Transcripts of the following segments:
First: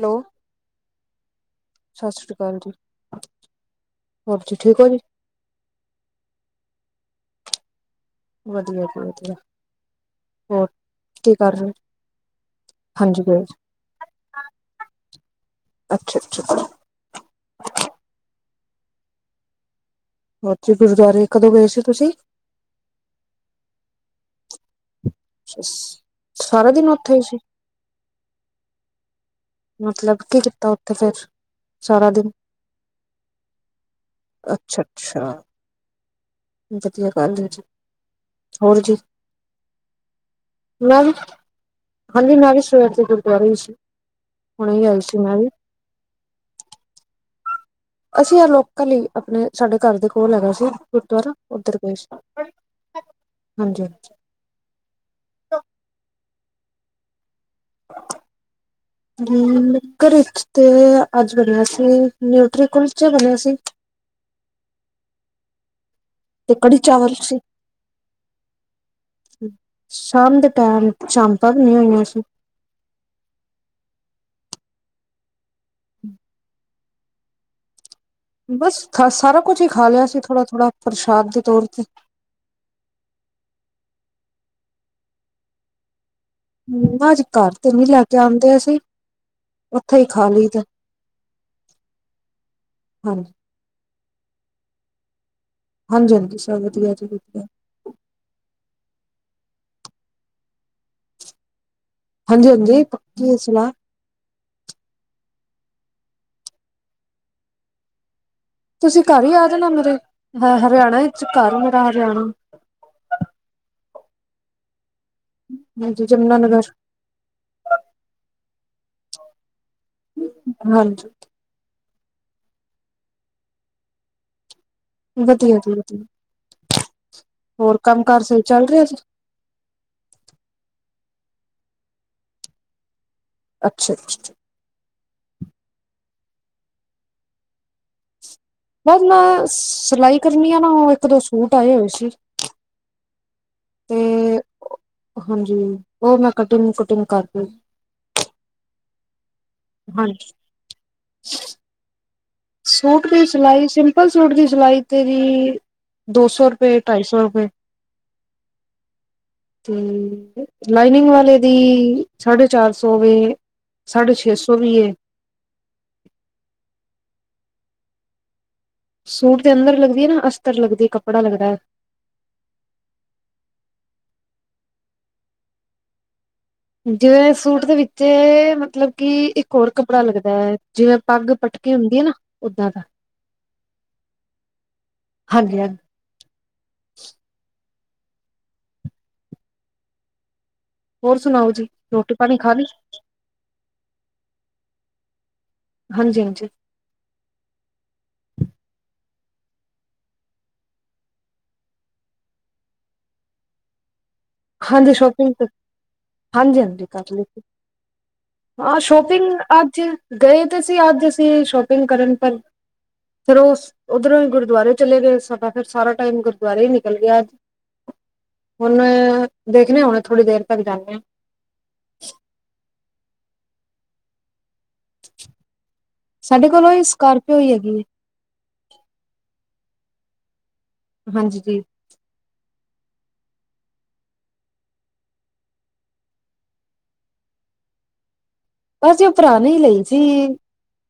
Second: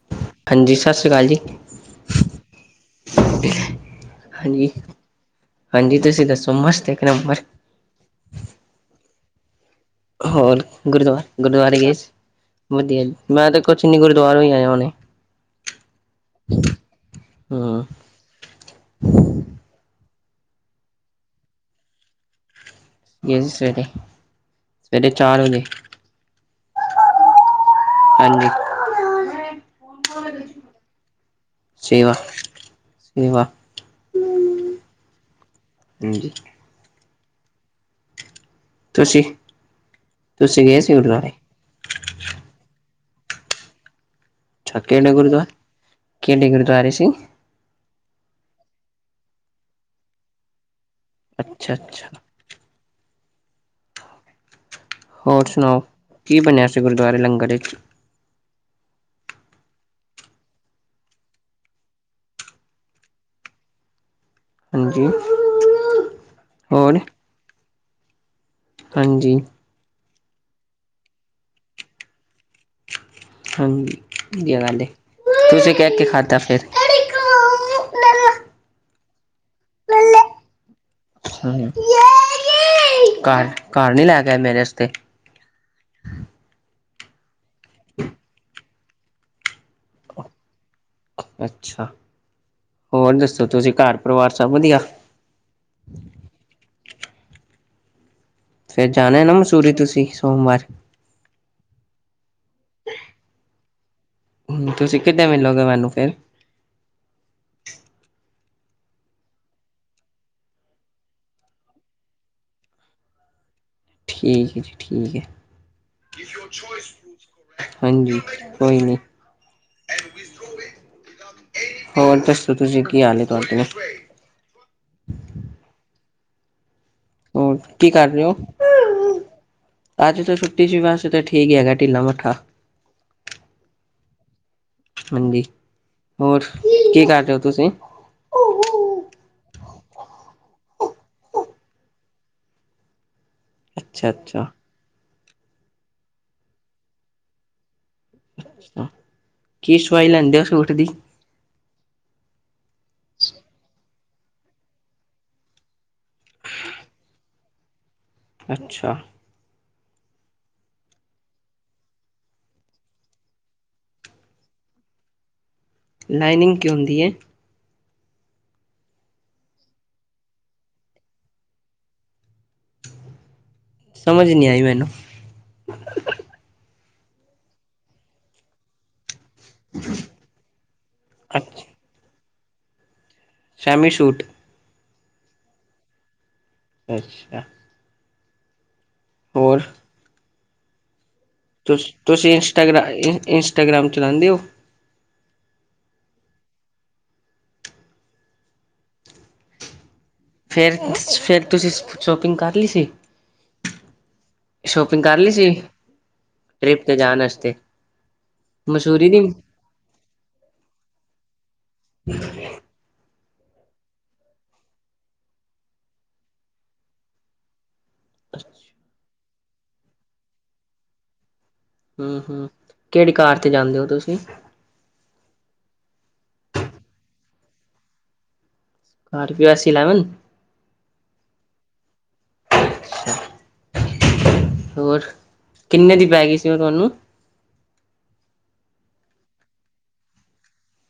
Hello ਹਾਂਜੀ ਸਤਿ ਸ੍ਰੀ ਅਕਾਲ ਜੀ। ਸਤਿ ਓਕੇ ਹਾਂਜੀ ਠੀਕ ਹੋ ਜੀ। ਹਾਂਜੀ ਤੁਸੀਂ ਦੱਸੋ ਮਸਤ ਇੱਕ ਨੰਬਰ। ਵਧੀਆ ਜੀ ਵਧੀਆ। ਹੋਰ ਕੀ ਕਰ ਰਹੇ ਗੁਰਦੁਆਰਾ-ਗੁਰਦੁਆਰੇ ਗਏ ਸੀ। ਵਧੀਆੀ ਜੀ, ਹਾਂਜੀ ਗਏ ਮੈਂ ਤਾਂਖ ਚੰਨੀ ਗੁਰਦੁਆਰੇ ਹੀ ਆਇਆ ਹੁਣੇ। ਅੱਛਾ-ਅੱਛਾ। ਹਮ। ਬੱਚੇ ਤੇ ਵਿਚਾਰੇ ਗੁਰਦੁਆਰੇ ਕਦੋਂ ਗਏ ਸੀ ਤੁਸੀਂ। ਇਹ ਸੀ ਸਵੇਰੇ। ਸਵੇਰੇ ਚਾਰ ਵਜੇ ਸਾਰਾ ਦੀ ਨਥਈ ਸੀ। ਹਾਂਜੀ। ਮਤਲਬ ਕੀ ਕੀਤਾ ਉੱਥੇ ਫੇਰ, ਸਾਰਾ ਦਿਨ। ਇਹ ਵ ਅੱਛਾ-ਅੱਛਾ। ਹਾਂਜੀ। ਵਧੀਆ ਗੱਲ ਹੈ ਜੀ। ਹੋਰ ਜੀ, ਤੁਸੀਂ ਤੁਸੀਂ ਗਏ ਸੀ ਮੈਂ ਵੀ ਗੁਰਦੁਆਰੇ ਹਾਂਜੀ ਮੈਂ ਵੀ ਸਵੇਰ ਦੀ ਗੁਰਦੁਆਰੇ ਸੀ। ਹੁਣੇ ਅੱਛਾ ਹੀ ਆਈ ਕਿਹੜੇ ਸੀ ਮੈਂ ਵੀ ਗੁਰਦੁਆਰੇ, ਕਿਹੜੇ ਗੁਰਦੁਆਰੇ ਸੀ? ਅਸੀਂ ਆ ਲੋਕਲ ਹੀ ਆਪਣੇ ਸਾਡੇ ਘਰ ਦੇ ਕੋਲ ਹੈਗਾ ਸੀ ਗੁਰਦੁਆਰਾ ਅੱਛਾ ਉੱਧਰ ਗਏ ਸੀ। ਅੱਛਾ ਹਾਂਜੀ-ਹਾਂਜੀ। ਹੋਰ ਸੁਣਾਓ, ਕੀ ਬਣਿਆ ਸੀ ਗੁਰਦੁਆਰੇ ਲੰਗਰ ਵਿੱਚ? [inaudible] ਹੂੰ, ਮੇ ਘਰੇ 'ਚ ਤੇ ਅੱਜ ਬਣਿਆ ਸੀ ਨਿਊਟਰੀ ਕੁਲਚਾ ਬਣਿਆ ਸੀ। ਹਾਂਜੀ। ਤੇ ਕੜੀ ਹੋਰ ਚਾਵਲ ਸੀ। ਹਾਂਜੀ। ਸ਼ਾਮ ਦੇ ਟਾਈਮ ਸ਼ਾਮ ਭਗ ਨਈ ਹੋਈਆਂ ਸੀਂ। ਹਾਂ ਮੂਲੀਆਂ ਵਾਲੇ ਤੁਸੀਂ ਕਹਿ ਕੇ ਖਾਧਾ ਫਿਰ? ਬਸ ਕ ਸਾਰਾ ਕੁਛ ਹੀ ਖਾ ਲਿਆ ਸੀ ਥੋੜਾ ਥੋੜਾ ਪ੍ਰਸ਼ਾਦ ਦੇ ਤੌਰ ਹੂੰ, ਤੇ। ਘਰ ਘਰ ਨਹੀਂ ਲੈ ਕੇ ਆਏ ਮੇਰੇ ਅਸਤੇ ਨਾ ਜੀ, ਘਰ ਤੇ ਨੀ ਲੈ ਕੇ ਆਦੇ ਆਸੀਂ ਉਥੇ ਈ ਖਾ ਲਈਦਾ। ਅੱਛਾ, ਹੋਰ ਹਾਂਜੀ। ਦੱਸੋ ਤੁਸੀਂ ਘਰ ਪਰਿਵਾਰ ਸਭ ਵਧੀਆ। ਹਾਂਜੀ -ਹਾਂਜੀ ਸਬ ਵਧੀਆ ਜੀ ਵਧੀਆ। ਫੇਰ ਜਾਣਾ ਨਾ ਮਸੂਰੀ ਤੁਸੀਂ ਸੋਮਵਾਰ? ਹਾਂਜੀ ਹਾਂਜੀ, ਪੱਕੇ ਆ ਸਲਾਹ ਹੁਨ ਤੁਸੀਂ ਕਿੱਦੇ ਮਿਲੋਗੇ ਮੈਨੂੰ ਫੇਰ? ਤੁਸੀਂ ਘਰ ਹੀ ਆ ਜਾਣਾ ਮੇਰੇ, ਹੇ ਹਰਿਆਣਾ ਵਿੱਚ ਘਰ ਮੇਰਾ ਹਰਿਆਣਾ ਠੀਕ ਜੀ, ਠੀਕ ਐ। ਹਾਂਜੀ ਜਮੁਨਾਾਨਗਰ ਹਾਂਜੀ ਕੋਈ ਨਈ। ਹਾਂਜੀ। ਹੋਰ ਦੱਸੋ ਤੁਸੀਂ ਕੀ ਹਾਲ ਏ ਤੁਹਾਡੇ? ਵਧੀਆ ਜੀ ਵਧੀਆ। ਹੋਰ ਕੀ ਕੰਮ ਕਰ ਕਾਰ ਰੇ ਓ? ਸਹੀ ਚੱਲ ਰਿਹਾ ਜੀ ਅੱਜ ਤੇ ਛੁੱਟੀ ਸੀ ਵੈਸੈ ਤੇ ਠੀਕ ਈ ਹੈਗਾ ਢਿੱਲਾ ਮੱਠਾ। ਅੱਛਾ ਅੱਛਾ ਅੱਛਾ। ਹਾਂਜੀ, ਹੋਰ ਕੀ ਕਰਦੇ ਓ ਤੁਸੀਂ? ਬਸ ਮੈਂ ਸਿਲਾਈ ਕਰਨੀ ਆ ਨਾ, ਓ ਇੱਕ ਦੋ ਸੂਟ ਆਏ ਹੋਏ ਸੀ। ਤੇ ਅੱਛਾ- ਅੱਛਾ। ਹਾਂਜੀ, ਉਹ ਮੈਂ ਕਟਿੰਗ-ਕੁਟਿੰਗ ਕਰਕੇ ਅਛਾ, ਕੀ ਸਵਾਈ ਹਾਂਜੀ ਲੈਂਦੇ ਆ ਸੂਟ ਦੀ? [inaudible] ਸੂਟ ਦੀ ਸਿਲਾਈ, ਸਿੰਪਲ ਸੂਟ ਦੀ ਸਿਲਾਈ ਤੇ ਜੀ ਦੋ ਸੌ ਰੁਪਏ, ਢਾਈ ਸੌ ਰੁਪਏ। ਅੱਛਾ। ਤੇ ਲਾਈਨਿੰਗ ਵਾਲੇ ਦੀ ਸਾਢੇ ਚਾਰ ਸੌ ਵੇ। ਸਾਢੇ ਛੇ ਸੌ ਵੀ ਏ। ਲਾਈਨਿੰਗ ਕੀ ਹੁੰਦੀ ਐ। ਸੂਟ ਦੇ ਅੰਦਰ ਲੱਗਦੀ ਐ ਨਾ ਅਸਤਰ ਲੱਗਦੀ ਕੱਪੜਾ ਲੱਗਦਾ। ਸਮਝ ਨੀ ਆਈ ਮੈਨੂੰ। ਜਿਵੇਂ ਸੂਟ ਦੇ ਵਿੱਚੇ ਮਤਲਬ ਕਿ ਹੋਰ ਕੱਪੜਾ ਲੱਗਦਾ ਐ, ਜਿਵੇਂ ਪੱਗ ਅੱਛਾ ਪਟਕੇ ਹੁੰਦੀ ਆ ਨਾ ਓਦਾਂ ਦਾ ਸੈਮੀ ਸੂਟ ਹਾਂਜੀ-ਹਾਂ ਅੱਛਾ। ਹੋਰ? ਹੋਰ ਸੁਣਾਉ। ਤੁ ਤੁਸੀ ਇੰਸਟਾ ਇੰਸਟਾਗ੍ਰਾਮ ਚਲਉਦੇ ਹੋ? ਹਾਂਜੀ-ਹਾਂਜੀ। ਫੇਰ-ਫੇਰ ਤੁਸੀਂ ਸ਼ੋਪਿੰਗ ਕਰ ਲਈ ਸੀ? ਹਾਂਜੀ, ਕਰ ਲਈ ਸ਼ੋਪਿੰਗ ਤੇ ਸੀ ਟ੍ਰਿਪ ਹਾਂਜੀ-ਹਾਂਜੀ ਤੇ ਕਰ ਜਾਣ ਲੀ ਸੀ। ਵਾਸਤੇ ਹਾਂ ਮਸੂਰੀ ਦੀ ਸ਼ੋਪਿੰਗ ਅੱਜ ਗਏ ਤੇ ਸੀ। ਅੱਜ ਅਸੀ ਸ਼ੋਪਿੰਗ ਕਰਨ ਪਰ ਫੇਰ ਓ ਉੱਧਰੋਂ ਹੀ ਗੁਰਦੁਆਰੇ ਚਲੇ ਗਏ। ਸਾਡਾ ਫਿਰ ਸਾਰਾ ਟਾਈਮ ਗੁਰਦੁਆਰੇ ਹੀ ਨਿਕਲ ਗਿਆ। ਅੱਜ ਓ। ਹੁਣ ਦੇਖਣੇ ਹੁਣੇ ਥੋੜ੍ਹੀ ਦੇਰ ਤੱਕ ਜਾਣੇ ਆ। ਹੂੰ ਹੂੰ ਕਿਹੜੀ ਕਾਰ ਤੇ ਜਾਂਦੇ ਹੋ ਤੁਸੀਂ? ਸਾਡੇ ਕੋਲ ਓਹੀ ਸਕੋਰਪੀਓ ਹੀ ਹੈਗੀ ਏ ਸਕੋਰਪੀਓ ਐਸ ਇਲੈਵਨ ਹਾਂਜੀ ਜੀ। ਹੋਰ ਕਿੰਨੇ ਦੀ ਪੈ ਗਈ ਸੀ। ਓ ਤੁਹਾਨੂੰ ਬਸ ਜੀ ਓ ਪੁਰਾਨੀ ਲਈ ਜੀ।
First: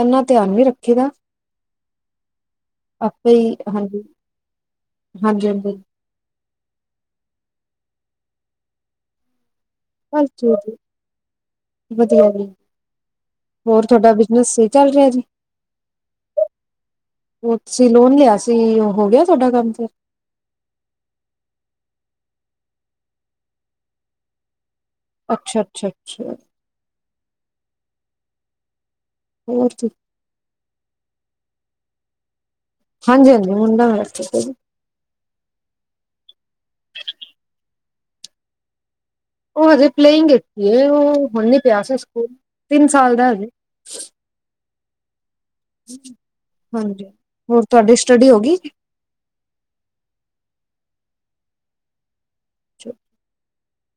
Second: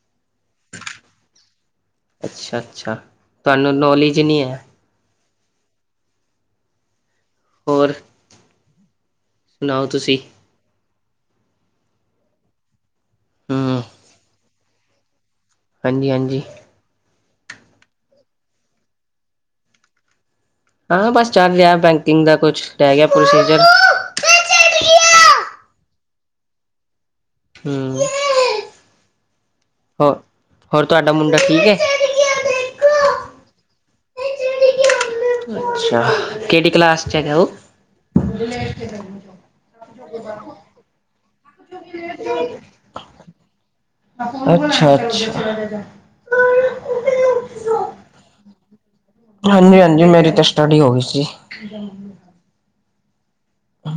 ਇਨਾ ਧਿਆਨ ਨੀ ਰੱਖੀ ਦਾ। ਅੱਛਾ-ਅੱਛਾ ਤੁਹਾਨੂੰ ਨੌਲੇਜ ਨਈ ਐ। ਹਾਂਜੀ-ਹਾਂਜੀ। ਹੋਰ। ਸੁਣਾਓ ਤੁਸੀਂ ਹਾਜੀ ਜੀ ਵਧੀਆ ਜੀ। ਹੂੰ ਹੋਰ ਤੁਹਾਡਾ ਬਿਜਨਸ ਸਈ ਚਲ ਰਿਹਾ ਜੀ। ਹਾਂਜੀ-ਹਾਂਜੀ। ਓ ਤੁਸੀਂ ਲੋਨ ਲਿਆ ਸੀ। ਓ ਹੋ ਗਿਆ ਤੁਹਾਡਾ ਕੰਮ ਫਿਰ ਹਾਂ ਬਸ ਚੱਲ ਰਿਹਾ ਬੈਂਕਿੰਗ ਦਾ ਕੁਛ ਰਹਿ ਗਿਆ ਪ੍ਰੋਸੀਜਰ। ਅੱਛਾ-ਅੱਛਾ, ਅੱਛਾ। ਹੂੰ। ਹੋਰ। ਹੋ ਹੋਰ ਤੁਹਾਡਾ ਮੁੰਡਾ ਠੀਕ ਆ। ਹਾਂਜੀ-ਹਾਂਜੀ ਮੁੰਡਾ ਮੇਰਾ, ਠੀਕ ਆ ਅੱਛਾ, ਕਿਹੜੀ ਕਲਾਸ 'ਚ ਹੈਗਾ ਓ। ਓ ਹਜੇ ਪਲੇਇੰਗੀ ਵਿੱਚ ਹੀ ਓ ਹੁਣੀ ਪਿਆ ਸੀ। ਸਕੂਲ ਤਿੰਨ ਸਾਲ ਦਾ ਹਜੇ ਅੱਛਾ-ਅੱਛਾ। ਹਾਂਜੀ ਹੋਰ ਤੁਹਾਡੀ ਸਟਡੀ ਹੋ ਗਈ? ਹਾਂਜੀ ਹਾਂਜੀ ਮੇਰੀ ਤੇ ਸਟੱਡੀ ਹੋ ਗਈ ਸੀ ਹੂੰ। ਚੋ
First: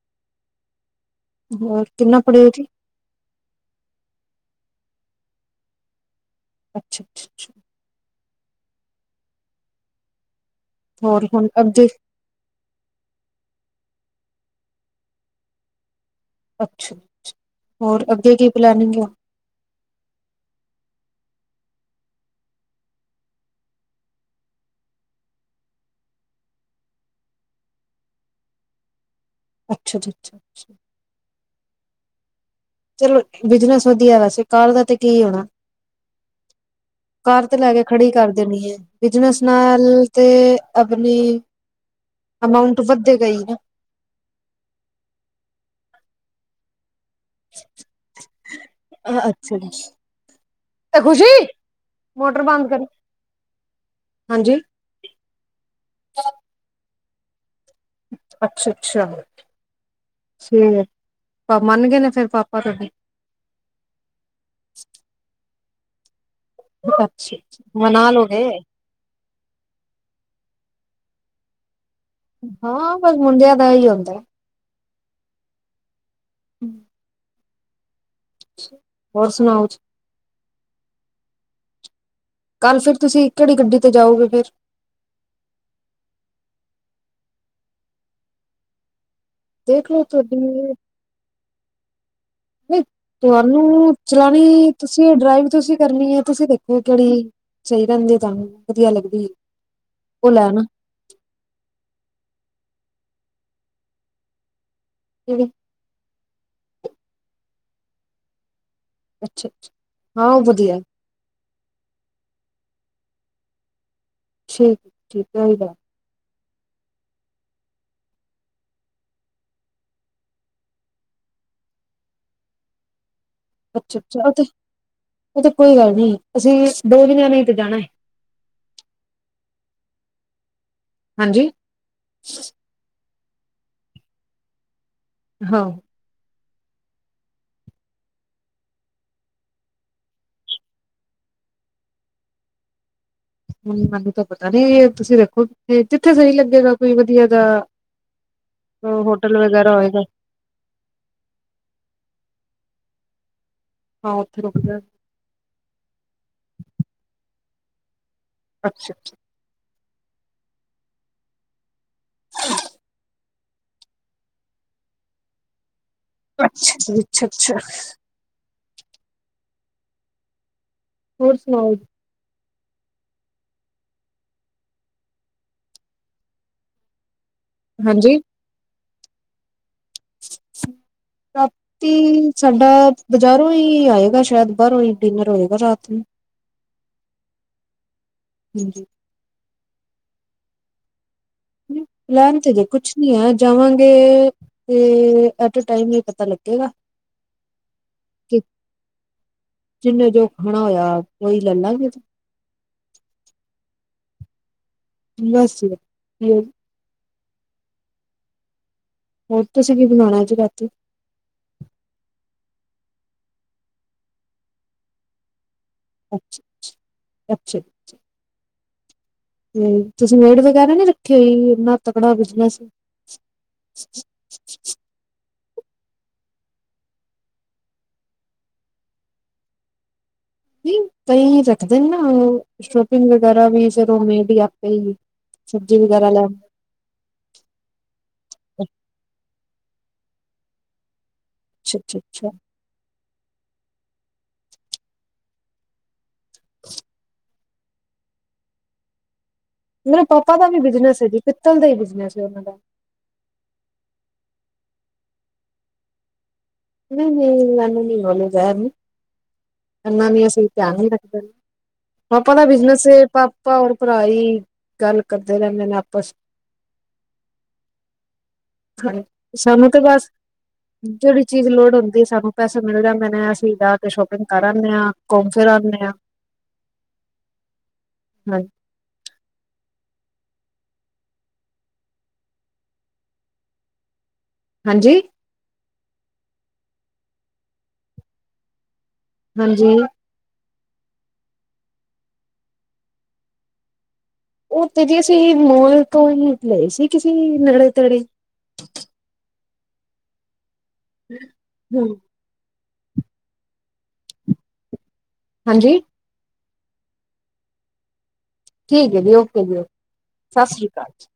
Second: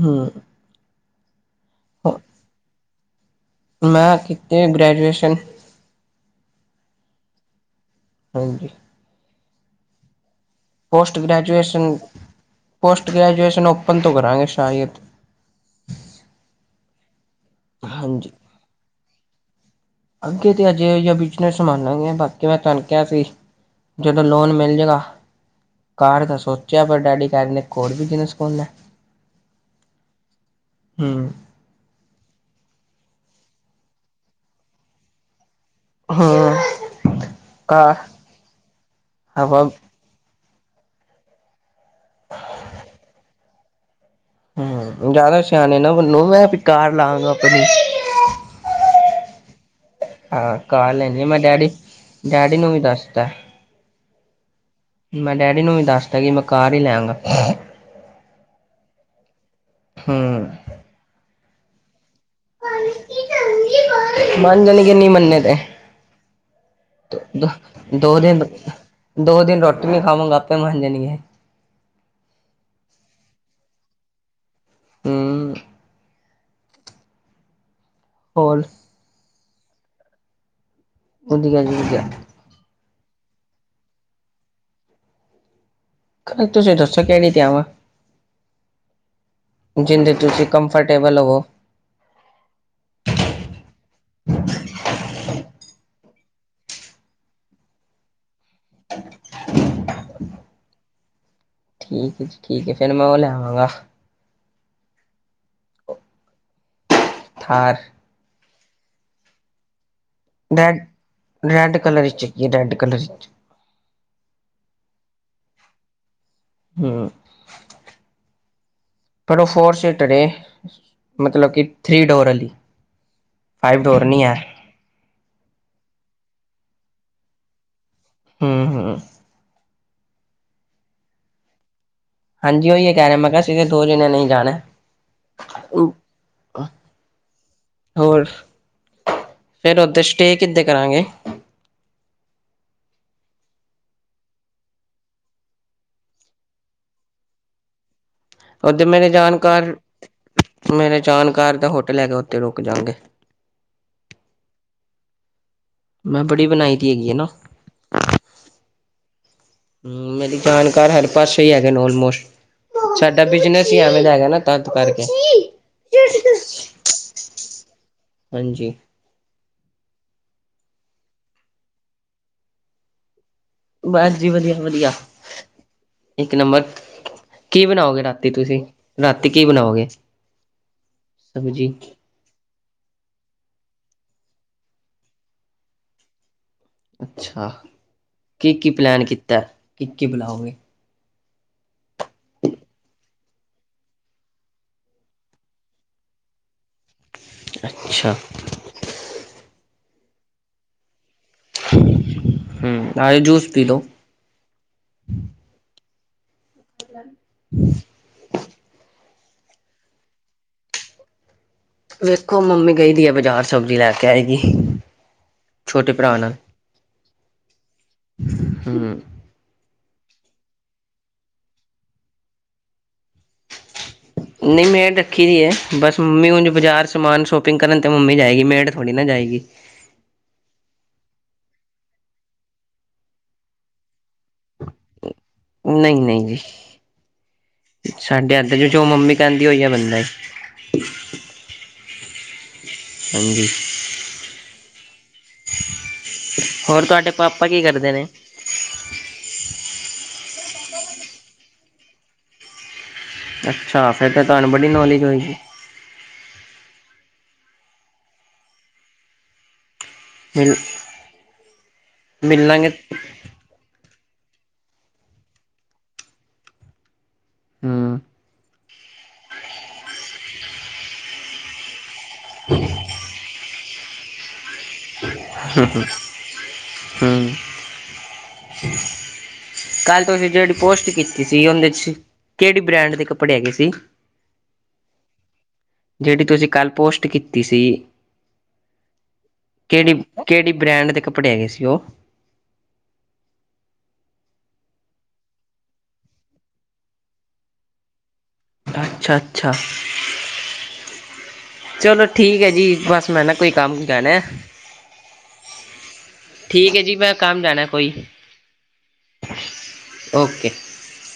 ਹੂੰ। ਹੋਰ ਕਿੰਨਾ ਪੜੇ ਹੋ ਜੀ? ਮੈਂ ਕੀਤੀ ਆ ਜੀ ਗ੍ਰੈਜੂਏਸ਼ਨ ਅੱਛਾ ਅੱਛਾ ਅੱਛਾ। ਹਾਂਜੀ। ਪੋਸਟ ਹੋਰ ਹੁਣ ਗ੍ਰੈਜੂਏਸ਼ਨ ਅੱਗੇ ਪੋਸਟ ਗ੍ਰੈਜੂਏਸ਼ਨ ਓਪਨ ਤੋਂ ਕਰਾਂਗੇ ਸ਼ਾਇਦ ਅੱਛਾ ਅੱਛਾ ਹੋਰ ਹਾਂਜੀ ਅੱਗੇ ਕੀ ਪਲੈਨਿੰਗ ਆ? ਅੱਗੇ ਤੇ ਹਜੇ ਜਾਂ ਬਿਜਨਸ ਸਮਾਨਾਂਗੇ ਬਾਕੀ ਮੈਂ ਤੁਹਾਨੂੰ ਕਿਹਾ ਸੀ ਜਦੋਂ ਲੋਨ ਮਿਲ ਜੇਗਾ। ਕਾਰ ਦਾ ਸੋਚਿਆ ਪਰ ਡੈਡੀ ਕਹਿੰਦੇ ਇੱਕ ਹੋਰ ਬਿਜ਼ਨਸ ਖੋਲ ਲਾ। ਅੱਛਾ, ਅੱਛਾ, ਛਾ। ਹੁੰ। ਚਲੋ ਜੀ, ਬਿਜਨਸ ਵਧੀਆ ਵੈਸੇ ਕਾਰ ਦਾ ਤੇ ਕੀ ਹੋਣਾ? ਹਮ ਕਾਰ ਤੇ ਲੈਕੇ ਖੜੀ ਕਰ ਦੇਣੀ ਏ, ਬਿਜਨਸ ਹਵਾ ਨਾਲ ਤੇ ਅਗਲੀ, ਅਮਾਊਂਟ ਵੱਧੇ ਗਾਈ ਨਾ। ਹੁੰ, ਜਾਦਾ ਸਿਆਣੇ ਨਾ ਬਣੋ, ਮੈਂ ਵੀ ਕਾਰ ਲਾਗਾਂ ਅਪਨੀ ਅ ਅੱਛਾ ਜੀ। ਆਹ ਕਾਰ ਤੇ ਲੈਂਨੀ ਏ ਮੈਂ ਖੁਸ਼ੀ ਡੈਡੀ ਮੋਟਰ ਡੈਡੀ ਬੰਦ ਨੂੰ ਵੀ ਕਰੀ ਦੱਸਤੈ। ਹਾਂਜੀ। ਮੈਂ ਡੈਡੀ ਨੂੰ ਵੀ ਦੱਸਤੈ ਕਿ ਮੈਂ ਕਾਰ ਈ ਲੈਗਾਂ। ਅੱਛਾ-ਅੱਛਾ, ਹਮ ਠੀਕੇ, ਮੰਨ ਗਏ ਨੇ ਫੇਰ ਪਾਪਾ ਤੂਆਡੇ? ਮੰਨ ਜਾਣ ਗੇ, ਨਈਂ ਮੰਨੇ ਤੇ। ਮਨਾ ਦੋ ਲੋਗੇ ਦੇਨ ਦੋ ਦੇਨ ਰੋਟੀ ਨੀ ਖਾਵਾਂਗੇ, ਆਪੇ ਮੰਨ ਜਾਣ ਗੇ। ਹਾਂ, ਬਸ ਮੁੰਡਿਆਂ ਦਾ ਐਈ ਹੁੰਦਾ। ਹੁੰ। [inaudible] ਹੋਰ ਹੋਰ ਸੁਨਾਓ। ਵਧੀਆ ਜੀ ਵਧੀਆ। ਕੱਲ ਫੇਰ ਤੁਸੀਂ ਕੇੜੀ ਗੱਡੀ ਤੇ ਜਾਓਗੇ ਫੇਰ? ਤੁਸੀਂ ਦੱਸੋ ਕੇੜੀ ਤੇ ਆਂਵਾਂ? ਜਿੰਦੇ ਚ ਤੁਸੀਂ ਕਮਫਰਟੇਬਲ ਹੋੋਵੋ। [inaudible] ਤੂਆਨੂੰ ਚਲਾਨੀ, ਤੁਸੀਂ ਡਰਾਈਵ ਤੁਸੀਂ ਕਰਨੀ ਏ, ਤੁਸੀਂ ਦੇਖੋ ਕੇੜੀ ਸਈ ਰੈਂਦੇ ਤੁਾਨੂੰ ਵਧੀਆ ਲੱਗਦੀ ਓ ਲੈਨਾ। ਠੀਕ ਐ ਜੀ, ਠੀਕ ਐ ਫੇਰ ਮੈਂ ਓ ਲੀਆਵਾਂਗਾ। [inaudible] ਥਾਰ। ਅੱਛਾ। ਹਾਂ ਉਹ ਰੈਡ ਵਧੀਆ ਰੈਡ ਕਲਰ ਚ ਹੈਗੀ ਏ, ਰੈਡ ਕਲਰ ਚ। ਠੀਕ, ਠੀਕ ਐ ਓਇ ਲੈ। ਹੁੰ, ਪਰ ਓ ਫੋਰ ਸੀਟਰ ਏ। ਮਤਲਬ ਕਿ ਥ੍ਰਰੀ ਡੋਰ ਆਲੀ। ਅੱਛਾ-ਅੱਛਾ, ਓ ਤੇ ਓ ਤੇ ਕੋਈ ਗੱਲ ਨੀ ਤੂੰਸੀਂ ਦੋ ਜਨਿਆਂ ਨੇ ਤੇ ਜਾਨੈ। ਹੁੰ, ਹੁੰ। ਹਾਂਜੀ ਹੰਜੀ, ਓਈਓ ਕੈ ਰੇਯਾ, ਮੈਂ ਕੇਯਾ ਅਸੀ ਤੇ ਦੋ ਜਣੇਆਂ ਈ ਜਾਨੈ। ਹਾਂ ਹੋਰ ਫੇਰ, ਓਥੇ ਸਟੇ ਕਿੱਥੇ ਕਰਾਂਗੇ? ਹ ਮੈਨੂੰ ਤਾਂ ਪਤਾ ਨੀ, ਤੁਸੀਂ ਦੇਖੋ ਜਿਥੇ ਸਈ ਲੱਗੇਗਾ ਕੋਈ ਵਧੀਆ ਜਾ ਓਦੇ ਮੇਰੇ ਜਾਨਕਾਰ ਹੋਏਗਾ ਮੇਰੇ ਜਾਨਕਾਰ ਦਾ ਹੋਟਲ ਹੈਗਾ ਓਥੇ ਰੁਕ ਜਾਂਗੇ। ਹਾਂ, ਓਥੇ ਰੋਕ ਜਾਂਗੇ। ਮੈਂ ਬੜੀ ਬਣਾਈ ਦੀ ਹੈਗੀ ਏਨਾ। ਅੱਛਾ-ਅੱਛਾ। ਹੁੰ, ਮੇਰੀ ਜਾਣਕਾਰ ਹਰ ਪਾਸੇ ਈ ਹੈਗੇ ਨੇ ਓਲਮੋਸਟ। ਐ ਬਿਜਨਸ ਈ ਐਵੇਂ ਦਾ ਹੈਗਾ ਨਾ, ਤੱਦ ਕਾਰਕੇ। ਅੱਛਾ ਜੀ, ਅੱਛਾ-ਅੱਛਾ। ਹਾਂਜੀ। ਹੋਰ ਸੁਣਾਓ? ਬਸ ਜੀ ਵਧੀਆ- ਵਧੀਆ ਇੱਕ ਨੰਬਰ। ਕੀ ਬਣਾਓਗੇ ਹਾਂਜੀ ਰਾਤੀ ਤੁਸੀਂ, ਰਾਤੀ ਕੀ ਬਣਾਓਗੇ? ਸਬਜ਼ੀ ਰਾਤੀ। ਸਾਡਾ ਬਜ਼ਾਰੋਂ ਹੀ ਆਏਗਾ ਸ਼ਾਇਦ ਬਾਹਰੋਂ ਹੀ ਡਿਨਰ ਹੋਏਗਾ ਰਾਤ ਨੂੰ। ਅੱਛਾ ਕੀ- ਕੀ ਹਾਂਜੀ ਪਲੈਨ ਕੀਤਾ ਕੀ- ਕੀ ਬੁਲਾਓਗੇ। ਪਲੈਣ ਤੇ ਹਜੇ ਕੁਛ ਨੀ ਹੈ ਜਾਵਾਂਗੇ, ਤੇ ਐਟੇ ਟਾਈਮ ਇ ਪਤਾ ਲੱਗੇਗਾ। ਅੱਛਾ। ਕੀ ਜਿੰਨੇ ਜੋ ਖਣਾ ਹੋਇਆ। ਉਹੀ ਲੈ ਲਾਂਗੇ ਹੁੰ ਆਏ ਜੂਸ ਪੀ ਦੋ। ਬਸ ਜੀ ਬ ਪੀਓ ਜੀ। [unintelligible] ਹੋਰ ਤੁਸੀਂ ਕੀ ਬਣਾਉਣਾ ਅਜ ਰਾਤੀ? ਵੇਖੋ ਮੰਮੀ ਗਈ ਦੀ ਆ ਬਜ਼ਾਰ ਸਬਜ਼ੀ ਲੈ ਕੇ ਆਏਗੀ। ਛੋਟੇ ਭਰਾ ਨਾਲ, ਅੱਛਾ ਹੂੰ। ਹੂੰ ਤੁਸੀਂ ਮੇਡ ਵਗੈਰਾ ਨੀ ਰੱਖੀ ਹੋਈ ਇਨਾ ਤਕੜਾ ਬਿਜਨਸ ਏ। ਨਹੀ ਮੇਡ- ਰੱਖੀ ਦੀ ਹੈ ਬਸ ਮੰਮੀ ਹੁਨ ਬਾਜ਼ਾਰ ਸਮਾਨ ਸ਼ੋਪਿੰਗ ਕਰਨ ਤੇ ਮੰਮੀ ਜਾਏਗੀ ਮੇਡ ਥੋੜੀ ਨਾ ਜਾਏਗੀ। ਨਹੀਂ ਕਈ ਰੱਖਦੇ ਨੇ ਨਾ ਸ਼ੋਪਿੰਗ ਵਗੈਰਾ ਵੀ ਫੇਰ ਓ ਮੇਡ ਆਪੇ ਹੀ। ਸਬਜ਼ੀ ਨਹੀਂ- ਵਗੈਰਾ ਨਹੀਂ ਲੈਣ ਜੀ ਸਾਡੇ ਅੱਧ ਜੋ ਮੰਮੀ ਕਹਿੰਦੀ ਔ ਈ ਓ ਬੰਦਾ ਐ। [unintelligible] ਅੱਛਾ ਅੱਾ ਅੱਛਾ। ਹਾਂਜੀ, ਹੋਰ ਤੁਹਾਡੇ ਪਾ- ਪਾਂ ਕੀ ਕਰਦੇ ਨੇ? ਮੇਰੇ ਪਾਪਾ ਦਾ ਵੀ ਬਿਜਨਸ ਹੈ ਜੀ ਪਿੱਤਲ ਦਾ ਈ ਬਿਜਨਸ ਏ ਉਹਨਾਂ ਦਾ। ਅੱਛਾ ਫੇਰ ਤਾਂ ਤੁਹਾਨੂੰ ਬੜੀ ਨੌਲੇਜ ਹੋਏਗੀ। ਨਹੀਂ- ਨਹੀਂ ਐਨੀ ਨਹੀਂ ਨੌਲੇਜ ਐ ਜੀ। ਏਨਾ ਨਹੀਂ ਅਸੀਂ ਮਿਲ ਧਿਆਨ ਨੀ ਰਖਦੇ, ਪਾਪ ਦਾ ਮਿਲਾਂਗੇ ਬਿਜਨਸ ਹੈ ਪਾ- ਪਾਪਾ ਹੋਰ ਭਰਾ ਹੀ ਗੱਲ ਕਰਦੇ ਰਹਿੰਦੇ ਨੇ ਆਪਸ। ਹੂੰ ਹਾਂ ਸਾਨੂੰ ਤੇ ਬਸ ਜਿਹੜੀ, ਚੀਜ਼ ਲੋੜ ਹੁੰਦੀ, ਸਾਨੂੰ ਪੈਸੇ ਮਿਲ ਜਾਂਦੇ ਨੇ ਅਸੀਂ ਜਾ ਕੇ ਸ਼ੋਪਿੰਗ ਕਰ ਆਦੇ ਹਾਂ। ਘੂਮ ਫਿਰ ਆਉਂਦੇ ਆ, ਹੂੰ ਹੈਲੋ। ਕੱਲ ਤੁਸੀਂ ਜਿਹੜੀ ਪੋਸਟ ਕੀਤੀ ਸੀ ਉਹਦੇ 'ਚ ਕਿਹੜੀ ਬ੍ਰਾਂਡ ਦੇ ਕੱਪੜੇ ਹੈਗੇ ਸੀ। ਹਾਂਜੀ? ਜਿਹੜੀ ਤੁਸੀਂ ਕੱਲ ਪੋਸਟ ਕੀਤੀ ਸੀ, ਹਾਂਜੀ ਕਿਹੜੀ- ਕਿਹੜੀ ਬ੍ਰੈਂਡ ਦੇ ਕੱਪੜੇ ਹੈਗੇ ਸੀ ਉਹ? ਉਹ ਤੇ ਜੀ ਅਸੀਂ ਮੋਲ ਤੋਂ ਹੀ ਲਏ ਸੀ ਕਿਸੇ ਨੇੜੇ- ਤੇੜੇ। ਅੱਛਾ- ਅੱਛਾ ਚਲੋ- ਠੀਕ ਐ ਜੀ ਬਸ ਮੈਂ ਨਾ ਕੋਈ ਕੰਮ ਜਾਨਾ ਐ। ਹਾਂਜੀ? ਠੀਕ ਏ ਜੀ, ਮੈਂ ਕਾੰਮ ਜਾਣਾ ਏ ਕੋਈ। ਠੀਕ ਏ ਜੀ, ਓਕੇ ਜੀ ਓਕੇ, ਓਕੇ ਸਾਸ਼੍ਰੀ ਕਾਲ ਜੀ।